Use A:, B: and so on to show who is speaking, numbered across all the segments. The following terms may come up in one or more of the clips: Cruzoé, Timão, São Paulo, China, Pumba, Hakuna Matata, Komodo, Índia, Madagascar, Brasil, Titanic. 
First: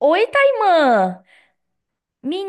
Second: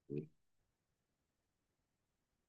A: Oi, Taimã!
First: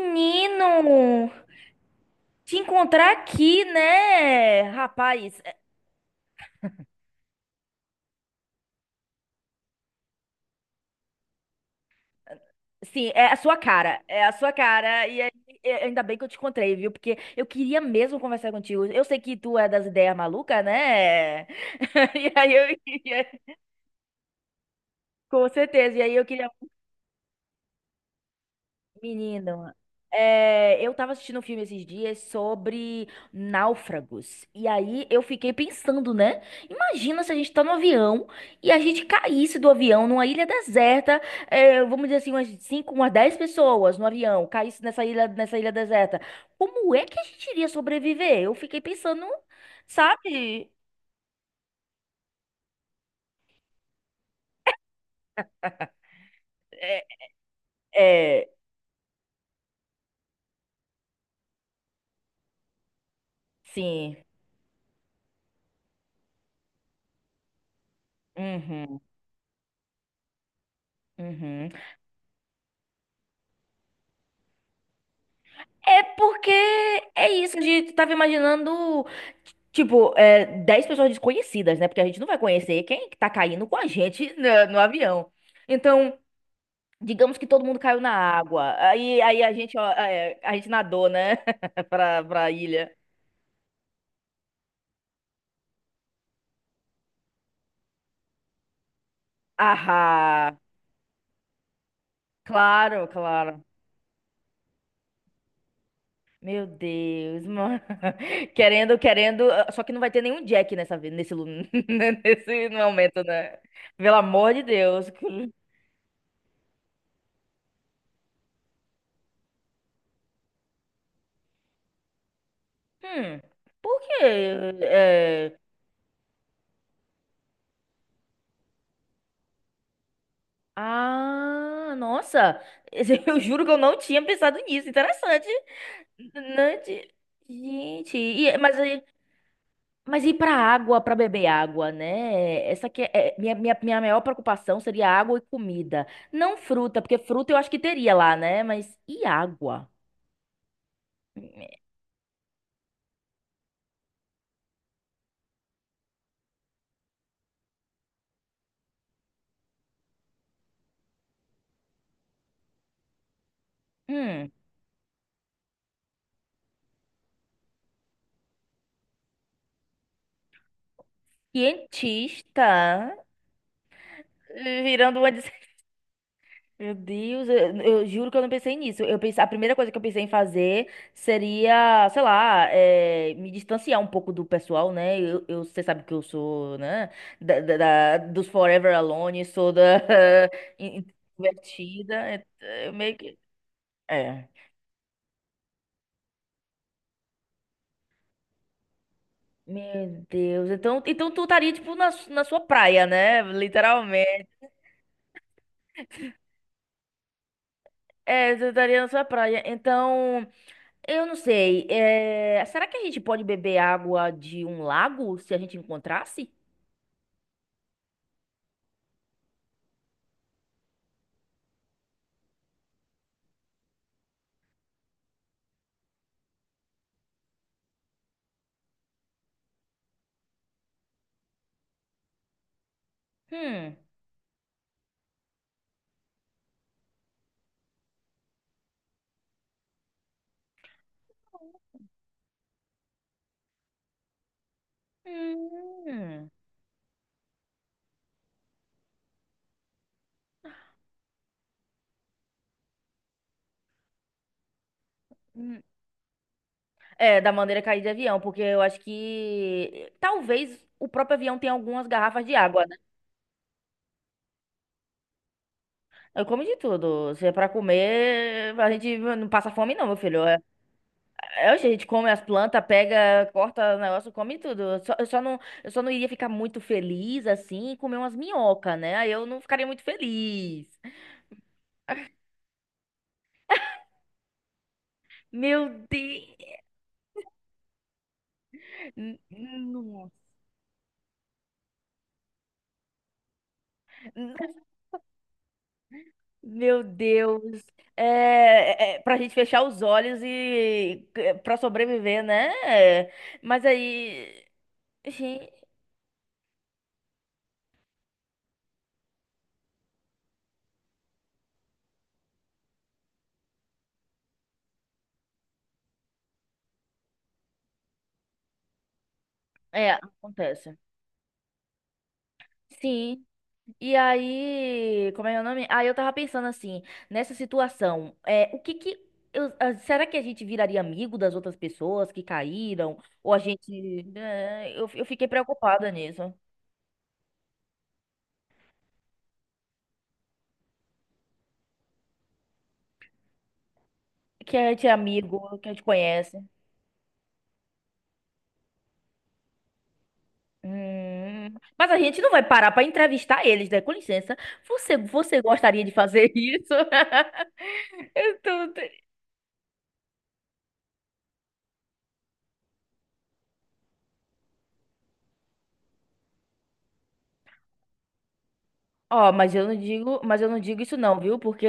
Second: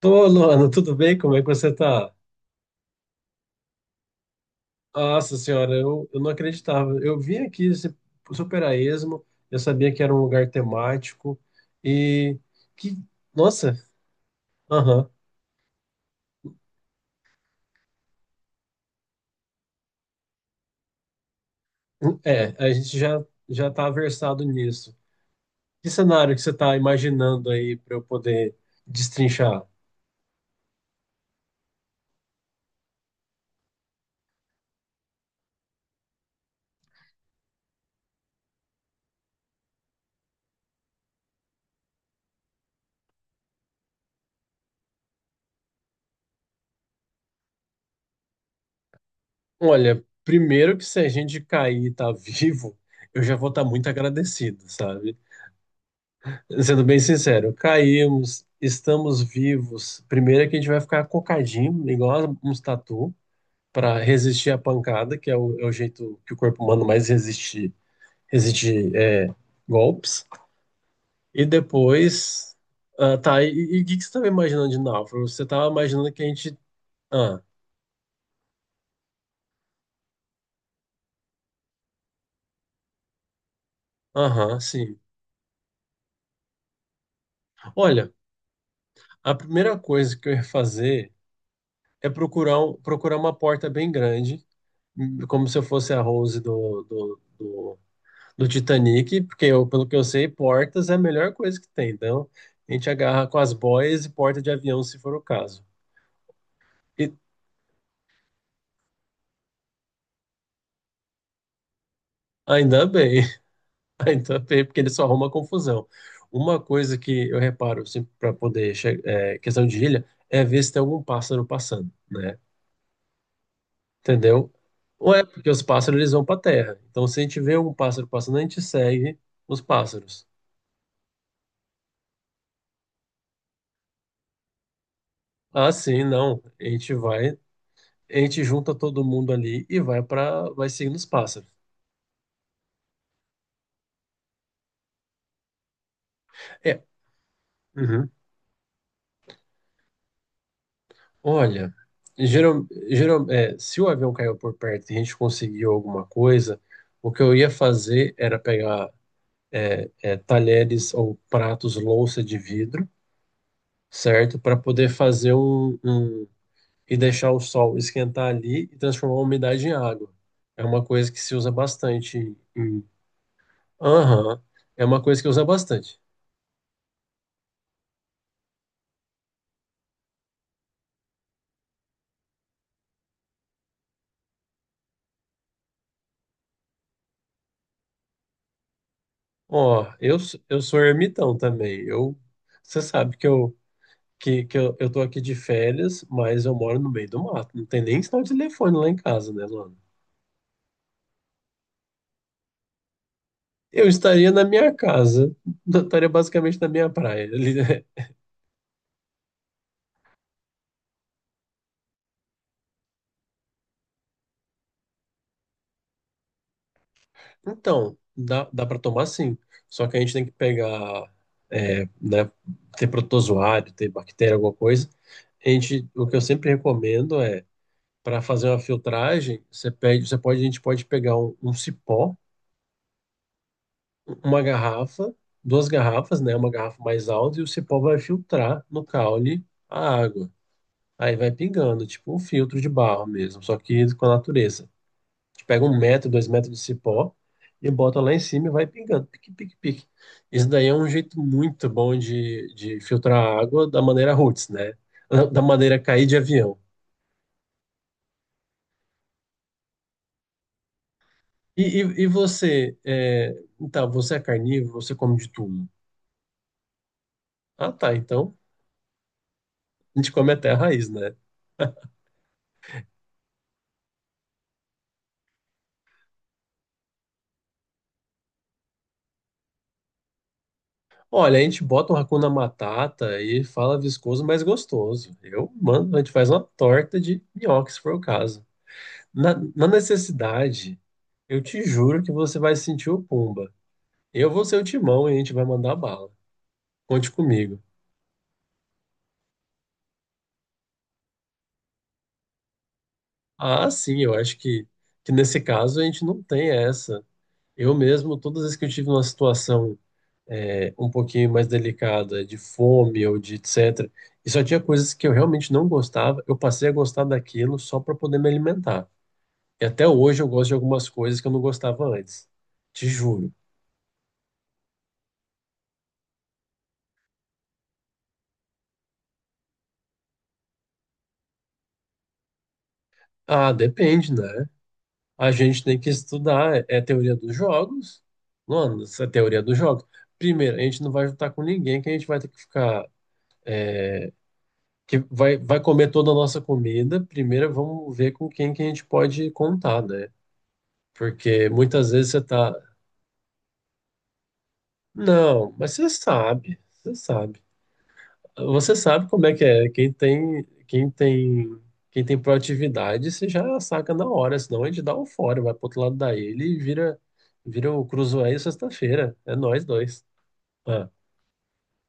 B: Tô, Luana, tudo bem? Como é que você tá?
A: Te encontrar aqui, né?
B: Nossa
A: Rapaz,
B: senhora, eu não acreditava. Eu vim aqui esse super a esmo, eu sabia que era um lugar temático e que,
A: sim, é a sua
B: nossa,
A: cara. É a sua cara.
B: aham.
A: E aí, ainda bem que eu te encontrei, viu? Porque eu queria mesmo conversar contigo. Eu sei que tu é das ideias malucas, né? E
B: É,
A: aí
B: a
A: eu
B: gente já
A: queria,
B: já tá versado nisso.
A: com
B: Que
A: certeza. E aí eu
B: cenário que
A: queria
B: você tá imaginando aí para eu poder destrinchar?
A: menino, é, eu tava assistindo um filme esses dias sobre náufragos. E aí eu fiquei pensando, né? Imagina se a gente tá no avião e a gente caísse do avião numa ilha deserta, é, vamos dizer assim, umas 5, umas 10 pessoas no avião, caísse nessa ilha deserta. Como é que a gente iria sobreviver? Eu fiquei pensando,
B: Olha,
A: sabe?
B: primeiro que se a gente cair e tá vivo, eu já vou estar muito agradecido, sabe? Sendo bem
A: É,
B: sincero, caímos,
A: é,
B: estamos vivos. Primeiro é que a gente vai ficar cocadinho, igual uns tatu, para
A: sim.
B: resistir à pancada, que é o jeito que o corpo humano mais resiste, resiste
A: Uhum,
B: é, golpes. E
A: uhum.
B: depois, ah, tá, e o que, que você estava imaginando de náufrago? Você estava
A: É
B: imaginando que a
A: porque
B: gente...
A: é
B: Ah,
A: isso, a gente tava imaginando tipo, é, 10 pessoas desconhecidas, né? Porque a gente não vai conhecer quem que tá caindo com a gente
B: aham,
A: no
B: sim.
A: avião. Então, digamos que todo mundo caiu na
B: Olha,
A: água. Aí,
B: a
A: aí a gente,
B: primeira
A: ó,
B: coisa que eu
A: é,
B: ia
A: a gente nadou,
B: fazer
A: né?
B: é
A: Pra
B: procurar, um-
A: ilha.
B: procurar uma porta bem grande, como se eu fosse a Rose do Titanic, porque eu, pelo que eu sei,
A: Ah,
B: portas é a melhor coisa que tem. Então, a gente
A: claro,
B: agarra com as
A: claro.
B: boias e porta de avião, se for o caso.
A: Meu
B: E
A: Deus, mano. Querendo, querendo. Só que não vai ter nenhum Jack nessa, nesse, nesse
B: ainda bem,
A: momento, né? Pelo
B: ainda
A: amor de
B: bem, porque ele só
A: Deus.
B: arruma confusão. Uma coisa que eu reparo, sempre para poder questão de ilha, é ver se tem algum pássaro passando, né?
A: Hum, por quê?
B: Entendeu? Ou é porque
A: É,
B: os pássaros eles vão para terra. Então, se a gente vê algum pássaro passando, a gente segue os pássaros.
A: ah, nossa! Eu juro que eu não tinha pensado nisso. Interessante.
B: Ah, sim, não.
A: Interessante.
B: A
A: Gente,
B: gente
A: é,
B: junta
A: mas,
B: todo mundo ali e vai
A: mas ir pra
B: seguindo
A: água,
B: os
A: pra beber
B: pássaros.
A: água, né? Essa que é minha maior preocupação seria água e comida. Não
B: É,
A: fruta, porque fruta eu acho que
B: uhum.
A: teria lá, né? Mas e água?
B: Olha,
A: Hum,
B: geral, geral, se o avião caiu por perto e a gente conseguiu alguma coisa, o que eu ia fazer era pegar talheres ou pratos, louça de vidro, certo?
A: hum.
B: Para poder fazer um, e deixar o sol esquentar ali e transformar a umidade em água. É uma coisa que se usa bastante.
A: Cientista
B: Aham, é uma
A: virando
B: coisa que
A: uma de
B: usa bastante.
A: meu Deus, eu juro que eu não pensei nisso. Eu pensei, a primeira coisa que eu pensei em fazer seria, sei lá, me distanciar um pouco do pessoal, né? Você sabe que eu sou, né? Dos Forever Alone, sou
B: Ó,
A: da
B: eu sou ermitão também.
A: introvertida.
B: Eu, você
A: É
B: sabe
A: meio
B: que
A: que.
B: eu. que,
A: É.
B: que eu tô aqui de férias, mas eu moro no meio do mato. Não tem nem sinal de telefone lá em casa, né, Luana?
A: Meu Deus, então, então tu estaria, tipo, na sua praia, né?
B: Eu estaria na
A: Literalmente.
B: minha casa, eu estaria basicamente na minha praia ali, né?
A: É, tu estaria na sua praia. Então. Eu não sei. É, será que a gente pode beber água de um lago se a gente encontrasse?
B: Então, dá para tomar sim. Só que a gente tem que pegar, é, né, ter protozoário, ter bactéria, alguma coisa. O que eu sempre recomendo para fazer uma filtragem, você pede, você pode, a gente pode pegar um cipó
A: Hum.
B: uma garrafa, duas garrafas, né? Uma garrafa mais alta e o cipó vai filtrar no caule a água. Aí vai pingando, tipo um filtro de barro mesmo, só que com a natureza. A gente pega 1 metro, dois
A: Hum.
B: metros de cipó e bota lá em cima e vai pingando, pique, pique, pique. Isso daí é um jeito muito bom de filtrar a água da maneira roots, né? Da maneira
A: Hum.
B: cair de avião.
A: É, da maneira é cair de avião, porque eu acho que talvez o próprio avião
B: E,
A: tenha
B: e, e
A: algumas garrafas de
B: você,
A: água, né?
B: é, então, você é carnívoro, você come de tudo.
A: Eu como de tudo. Se é pra
B: Ah, tá, então
A: comer, a gente não passa fome,
B: a
A: não,
B: gente
A: meu
B: come
A: filho.
B: até a
A: É,
B: raiz, né?
A: é, a gente come as plantas, pega, corta o negócio, come tudo. Eu só não iria ficar muito feliz assim e comer umas minhocas, né? Aí eu não ficaria muito feliz.
B: Olha, a gente bota um Hakuna Matata e fala viscoso, mas gostoso. Eu mando, a
A: Meu
B: gente faz uma
A: Deus!
B: torta de nhoque, se for o caso. Na
A: Nossa.
B: necessidade, eu te juro que você vai sentir o Pumba. Eu vou ser o Timão e a gente vai mandar bala.
A: Meu
B: Conte comigo.
A: Deus! É, é, pra gente fechar os olhos e é, pra sobreviver, né? É,
B: Ah,
A: mas
B: sim, eu acho
A: aí,
B: que nesse
A: gente,
B: caso a gente não tem essa. Eu mesmo, todas as vezes que eu tive uma situação, um pouquinho mais delicada, de fome ou de etc. E só tinha coisas que eu realmente não gostava, eu passei a gostar daquilo só para poder me alimentar. E até
A: é,
B: hoje eu gosto de algumas
A: acontece.
B: coisas que eu não gostava antes, te juro.
A: Sim. E aí, como é o nome? Aí eu tava pensando assim, nessa situação, é, o que que ah, será que a gente viraria amigo das outras pessoas que caíram?
B: Ah,
A: Ou a
B: depende,
A: gente,
B: né?
A: né, eu
B: A
A: fiquei
B: gente tem que
A: preocupada nisso.
B: estudar, é a teoria dos jogos. Mano, essa é a teoria dos jogos. Primeiro, a gente não vai juntar com ninguém que a gente vai ter que ficar.
A: Que a
B: Que
A: gente é
B: vai
A: amigo, que
B: comer
A: a gente
B: toda a nossa
A: conhece.
B: comida. Primeiro, vamos ver com quem que a gente pode contar, né? Porque muitas vezes
A: Mas a
B: você
A: gente não
B: tá.
A: vai parar para entrevistar eles, né? Com licença.
B: Não,
A: Você
B: mas você
A: gostaria de fazer
B: sabe, você
A: isso?
B: sabe.
A: Eu
B: Você
A: tô...
B: sabe como é que é. Quem tem proatividade, você já saca na hora, senão a gente dá um fora, vai pro outro lado da ilha e vira o Cruzoé sexta-feira. É
A: Ó,
B: nós
A: mas eu não
B: dois.
A: digo, mas eu não
B: Ah,
A: digo isso não, viu? Porque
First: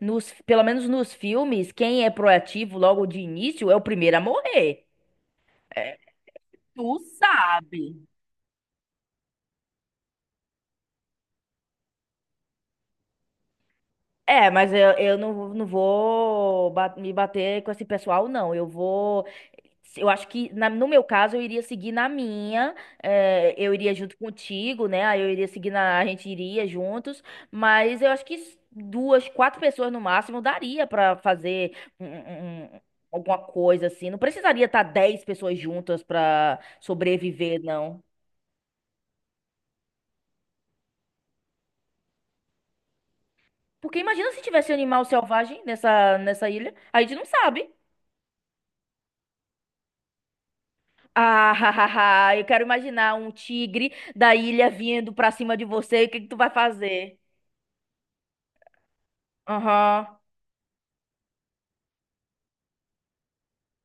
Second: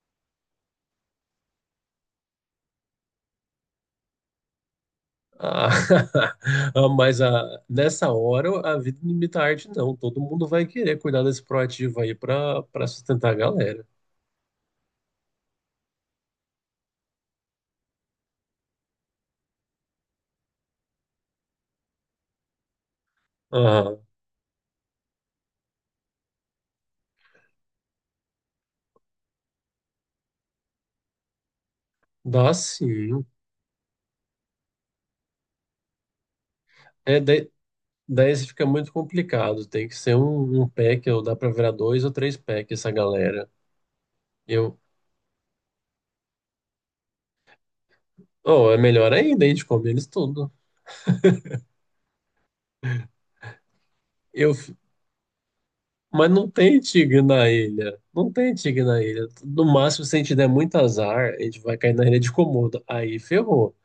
A: nos, pelo menos nos filmes, quem é proativo logo de início é o primeiro a morrer.
B: ah,
A: É, tu
B: mas a
A: sabe.
B: nessa hora a vida não imita a arte, não. Todo mundo vai querer cuidar desse proativo aí para sustentar a galera.
A: É, mas eu, não vou me bater com esse pessoal, não. Eu vou eu acho que, no meu caso, eu iria seguir na minha, eu iria
B: Ah,
A: junto contigo, né? Aí eu iria seguir na, a gente iria juntos, mas eu acho que duas, quatro pessoas no máximo daria pra fazer um-
B: dá
A: um- um-
B: sim.
A: alguma coisa assim. Não precisaria estar dez pessoas juntas pra
B: É,
A: sobreviver, não.
B: daí isso fica muito complicado. Tem que ser um pack, ou dá pra virar dois ou três packs essa galera.
A: Porque imagina se tivesse
B: Eu,
A: animal selvagem nessa, nessa ilha, a gente não sabe.
B: oh, é melhor ainda, a gente come eles tudo.
A: Ah, eu quero imaginar um tigre da
B: Eu,
A: ilha
B: f-
A: vindo pra cima de você, o que que
B: mas
A: tu
B: não
A: vai
B: tem
A: fazer?
B: tigre na ilha. Não tem tigre na ilha. No máximo,
A: Aham.
B: se a gente der muito azar, a gente vai cair na ilha de Komodo. Aí ferrou.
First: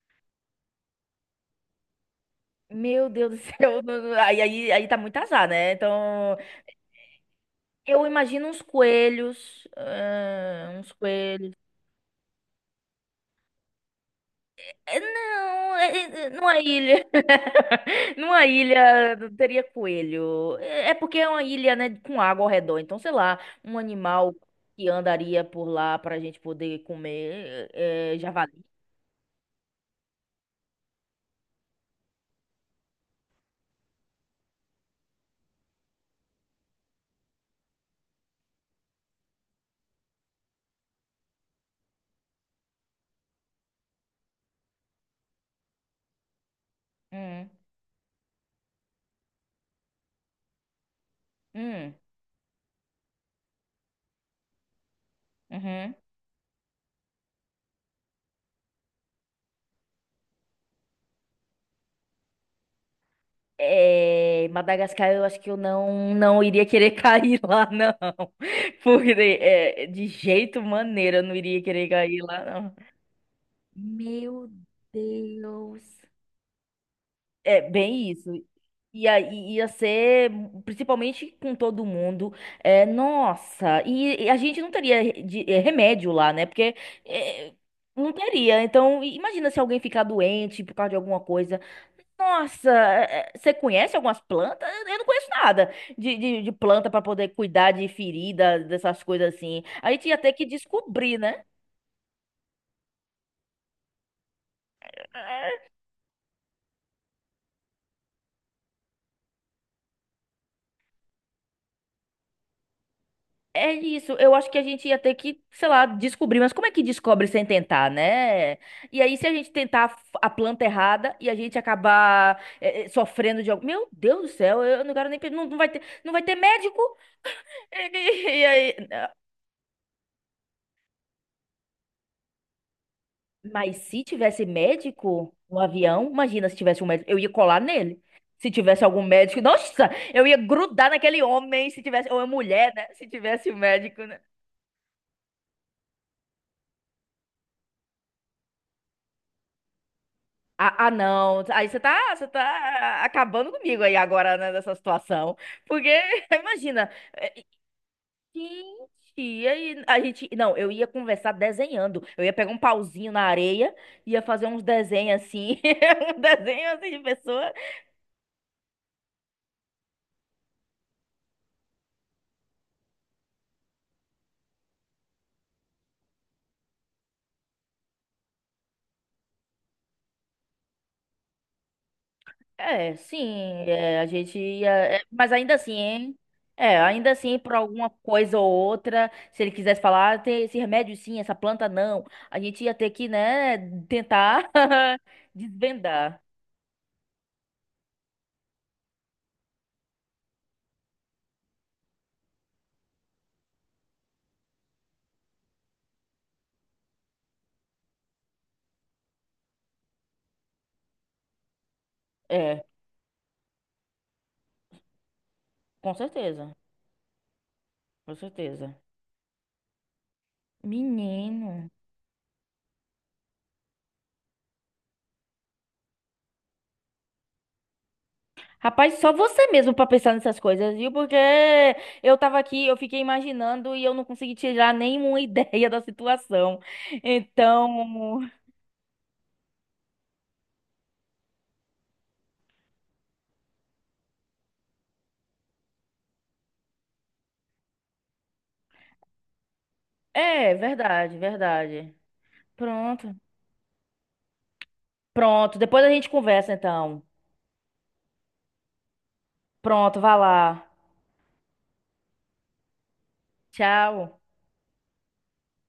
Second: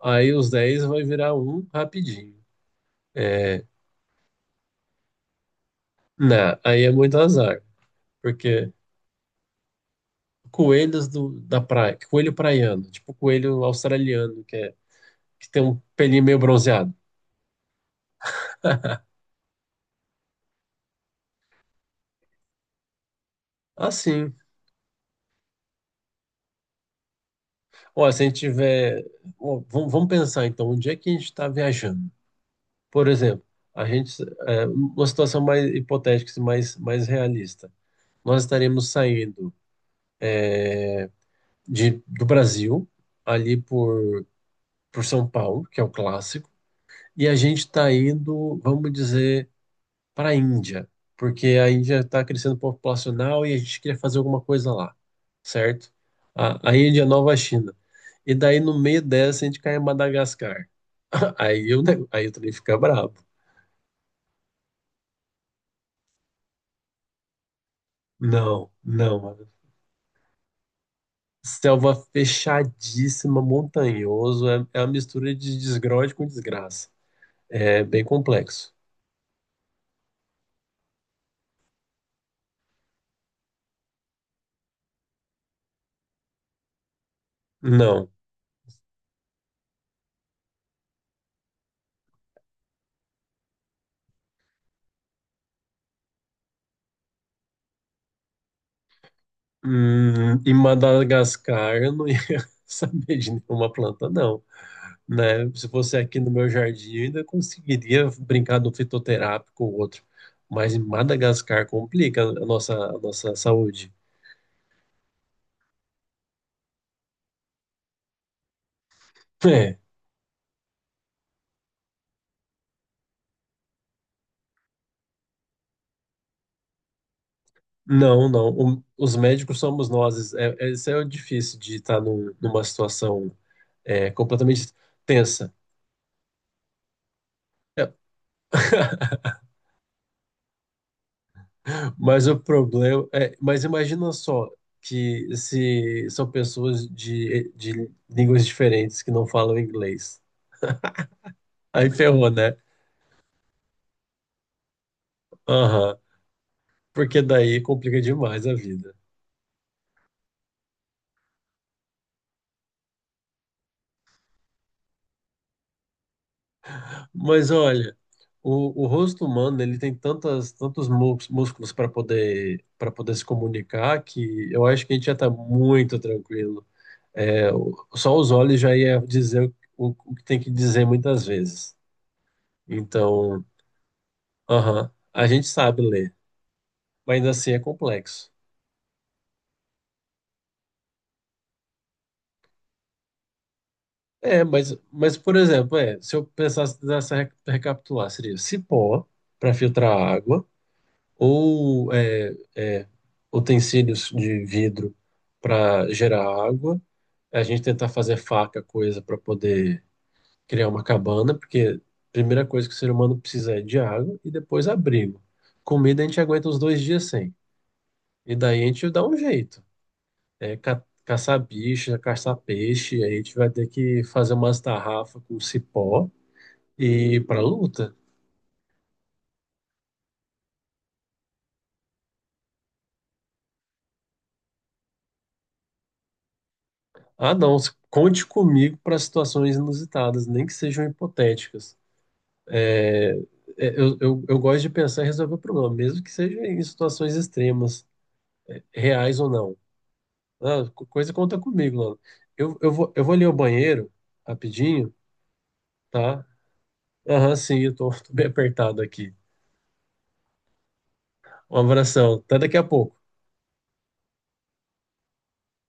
B: Aí os 10 vai virar um rapidinho.
A: Meu Deus do
B: É,
A: céu, aí tá muito azar, né? Então,
B: não, aí é muito azar.
A: eu imagino uns
B: Porque
A: coelhos, ah, uns
B: coelhos do,
A: coelhos.
B: da praia, coelho praiano, tipo coelho australiano, que, é,
A: É,
B: que tem
A: não,
B: um pelinho
A: é,
B: meio
A: numa
B: bronzeado.
A: ilha, numa ilha não teria coelho. É é porque é uma ilha, né, com água ao redor. Então, sei lá, um animal
B: Assim,
A: que andaria por lá pra gente poder comer,
B: ó,
A: é,
B: se a gente
A: javali.
B: tiver. Ó, vamos pensar então, onde é que a gente está viajando? Por exemplo, a gente. Uma situação mais hipotética, assim, mais realista. Nós estaremos saindo do Brasil, ali por São Paulo, que é o clássico, e a
A: Hum,
B: gente está indo, vamos dizer. Para a Índia, porque a
A: hum,
B: Índia está crescendo populacional e a gente queria fazer alguma coisa lá, certo?
A: uhum.
B: A Índia é a nova China. E daí, no meio dessa, a gente cai em Madagascar. Aí eu, aí eu também fica bravo.
A: É, Madagascar, eu acho que eu não, não iria querer cair lá, não.
B: Não,
A: Porque
B: não, mano.
A: é, de jeito maneira eu não iria querer
B: Selva
A: cair lá, não.
B: fechadíssima, montanhoso,
A: Meu
B: é uma mistura de
A: Deus.
B: desgrode com desgraça.
A: É
B: É bem
A: bem isso.
B: complexo.
A: E aí ia ser, principalmente com todo mundo, é, nossa, e a gente não teria remédio lá, né? Porque eh,
B: Não.
A: não teria. Então, imagina se alguém ficar doente por causa de alguma coisa. Nossa, você conhece algumas plantas? Eu não conheço nada de planta para poder cuidar de ferida, dessas coisas assim. A gente ia ter
B: Hum,
A: que
B: em
A: descobrir, né?
B: Madagascar eu não ia saber de nenhuma planta, não. Né? Se
A: É
B: fosse aqui no meu jardim, eu ainda conseguiria brincar do fitoterápico ou outro. Mas em Madagascar complica a nossa
A: é
B: saúde.
A: isso, eu acho que a gente ia ter que, sei lá, descobrir, mas como é que descobre sem tentar, né? E aí, se a gente
B: É,
A: tentar a a planta errada e a gente acabar sofrendo de algo. Meu Deus do céu, eu não quero nem. Não, não vai ter, não vai ter médico?
B: não,
A: E,
B: não.
A: aí.
B: Os médicos somos nós. É, isso é o difícil de estar numa situação
A: Mas se
B: é,
A: tivesse
B: completamente
A: médico
B: tensa.
A: no avião, imagina se tivesse um médico, eu ia colar
B: É,
A: nele. Se tivesse algum médico, nossa, eu ia grudar naquele homem, se tivesse, ou é
B: Mas o
A: mulher, né?
B: problema
A: Se
B: é,
A: tivesse um
B: mas
A: médico,
B: imagina
A: né?
B: só que se são pessoas de línguas diferentes que não falam inglês.
A: Ah, ah, não. Aí
B: Aí
A: você
B: ferrou,
A: tá
B: né?
A: acabando comigo aí agora, né, nessa situação. Porque,
B: Aham.
A: imagina,
B: Porque daí complica demais a
A: gente,
B: vida.
A: e aí a gente. Não, eu ia conversar desenhando. Eu ia pegar um pauzinho na areia, ia fazer uns desenhos assim, um desenho assim de
B: Mas
A: pessoa.
B: olha, o rosto humano ele tem tantas, tantos músculos para poder se comunicar que eu acho que a gente já está muito tranquilo. É, só os olhos já ia dizer o que tem que dizer muitas vezes.
A: É, sim,
B: Então,
A: é, a gente ia.
B: aham,
A: É,
B: a
A: mas
B: gente
A: ainda assim,
B: sabe ler,
A: hein? É, ainda
B: mas ainda
A: assim,
B: assim
A: por
B: é
A: alguma
B: complexo.
A: coisa ou outra, se ele quisesse falar, "Ah, tem esse remédio sim, essa planta não, a gente ia ter que, né,
B: É,
A: tentar
B: mas, mas por exemplo, se
A: desvendar.
B: eu pensasse nessa recapitular, seria cipó para filtrar água ou utensílios de vidro para gerar água, a gente tentar fazer faca, coisa para poder criar uma cabana, porque a primeira
A: É,
B: coisa que o ser humano precisa é de água e depois abrigo.
A: com
B: Comida a gente aguenta
A: certeza,
B: uns dois dias sem,
A: com
B: e daí a
A: certeza.
B: gente dá um jeito. É, caçar
A: Menino.
B: bicha, caçar peixe, aí a gente vai ter que fazer umas tarrafas com cipó e ir pra luta.
A: Rapaz, só você mesmo pra pensar nessas coisas, viu? Porque eu tava aqui, eu fiquei imaginando e eu não consegui tirar nenhuma ideia da situação.
B: Ah, não,
A: Então,
B: conte comigo para situações inusitadas, nem que sejam hipotéticas. É, eu gosto de pensar em resolver o problema, mesmo que seja em situações extremas, reais ou não.
A: é
B: Ah, co- coisa
A: verdade,
B: conta comigo,
A: verdade.
B: mano. Eu vou
A: Pronto.
B: ali ao banheiro, rapidinho,
A: Pronto. Depois a gente
B: tá?
A: conversa, então.
B: Aham, sim, tô bem apertado aqui.
A: Pronto, vá lá.
B: Um abração, até daqui a pouco.
A: Tchau.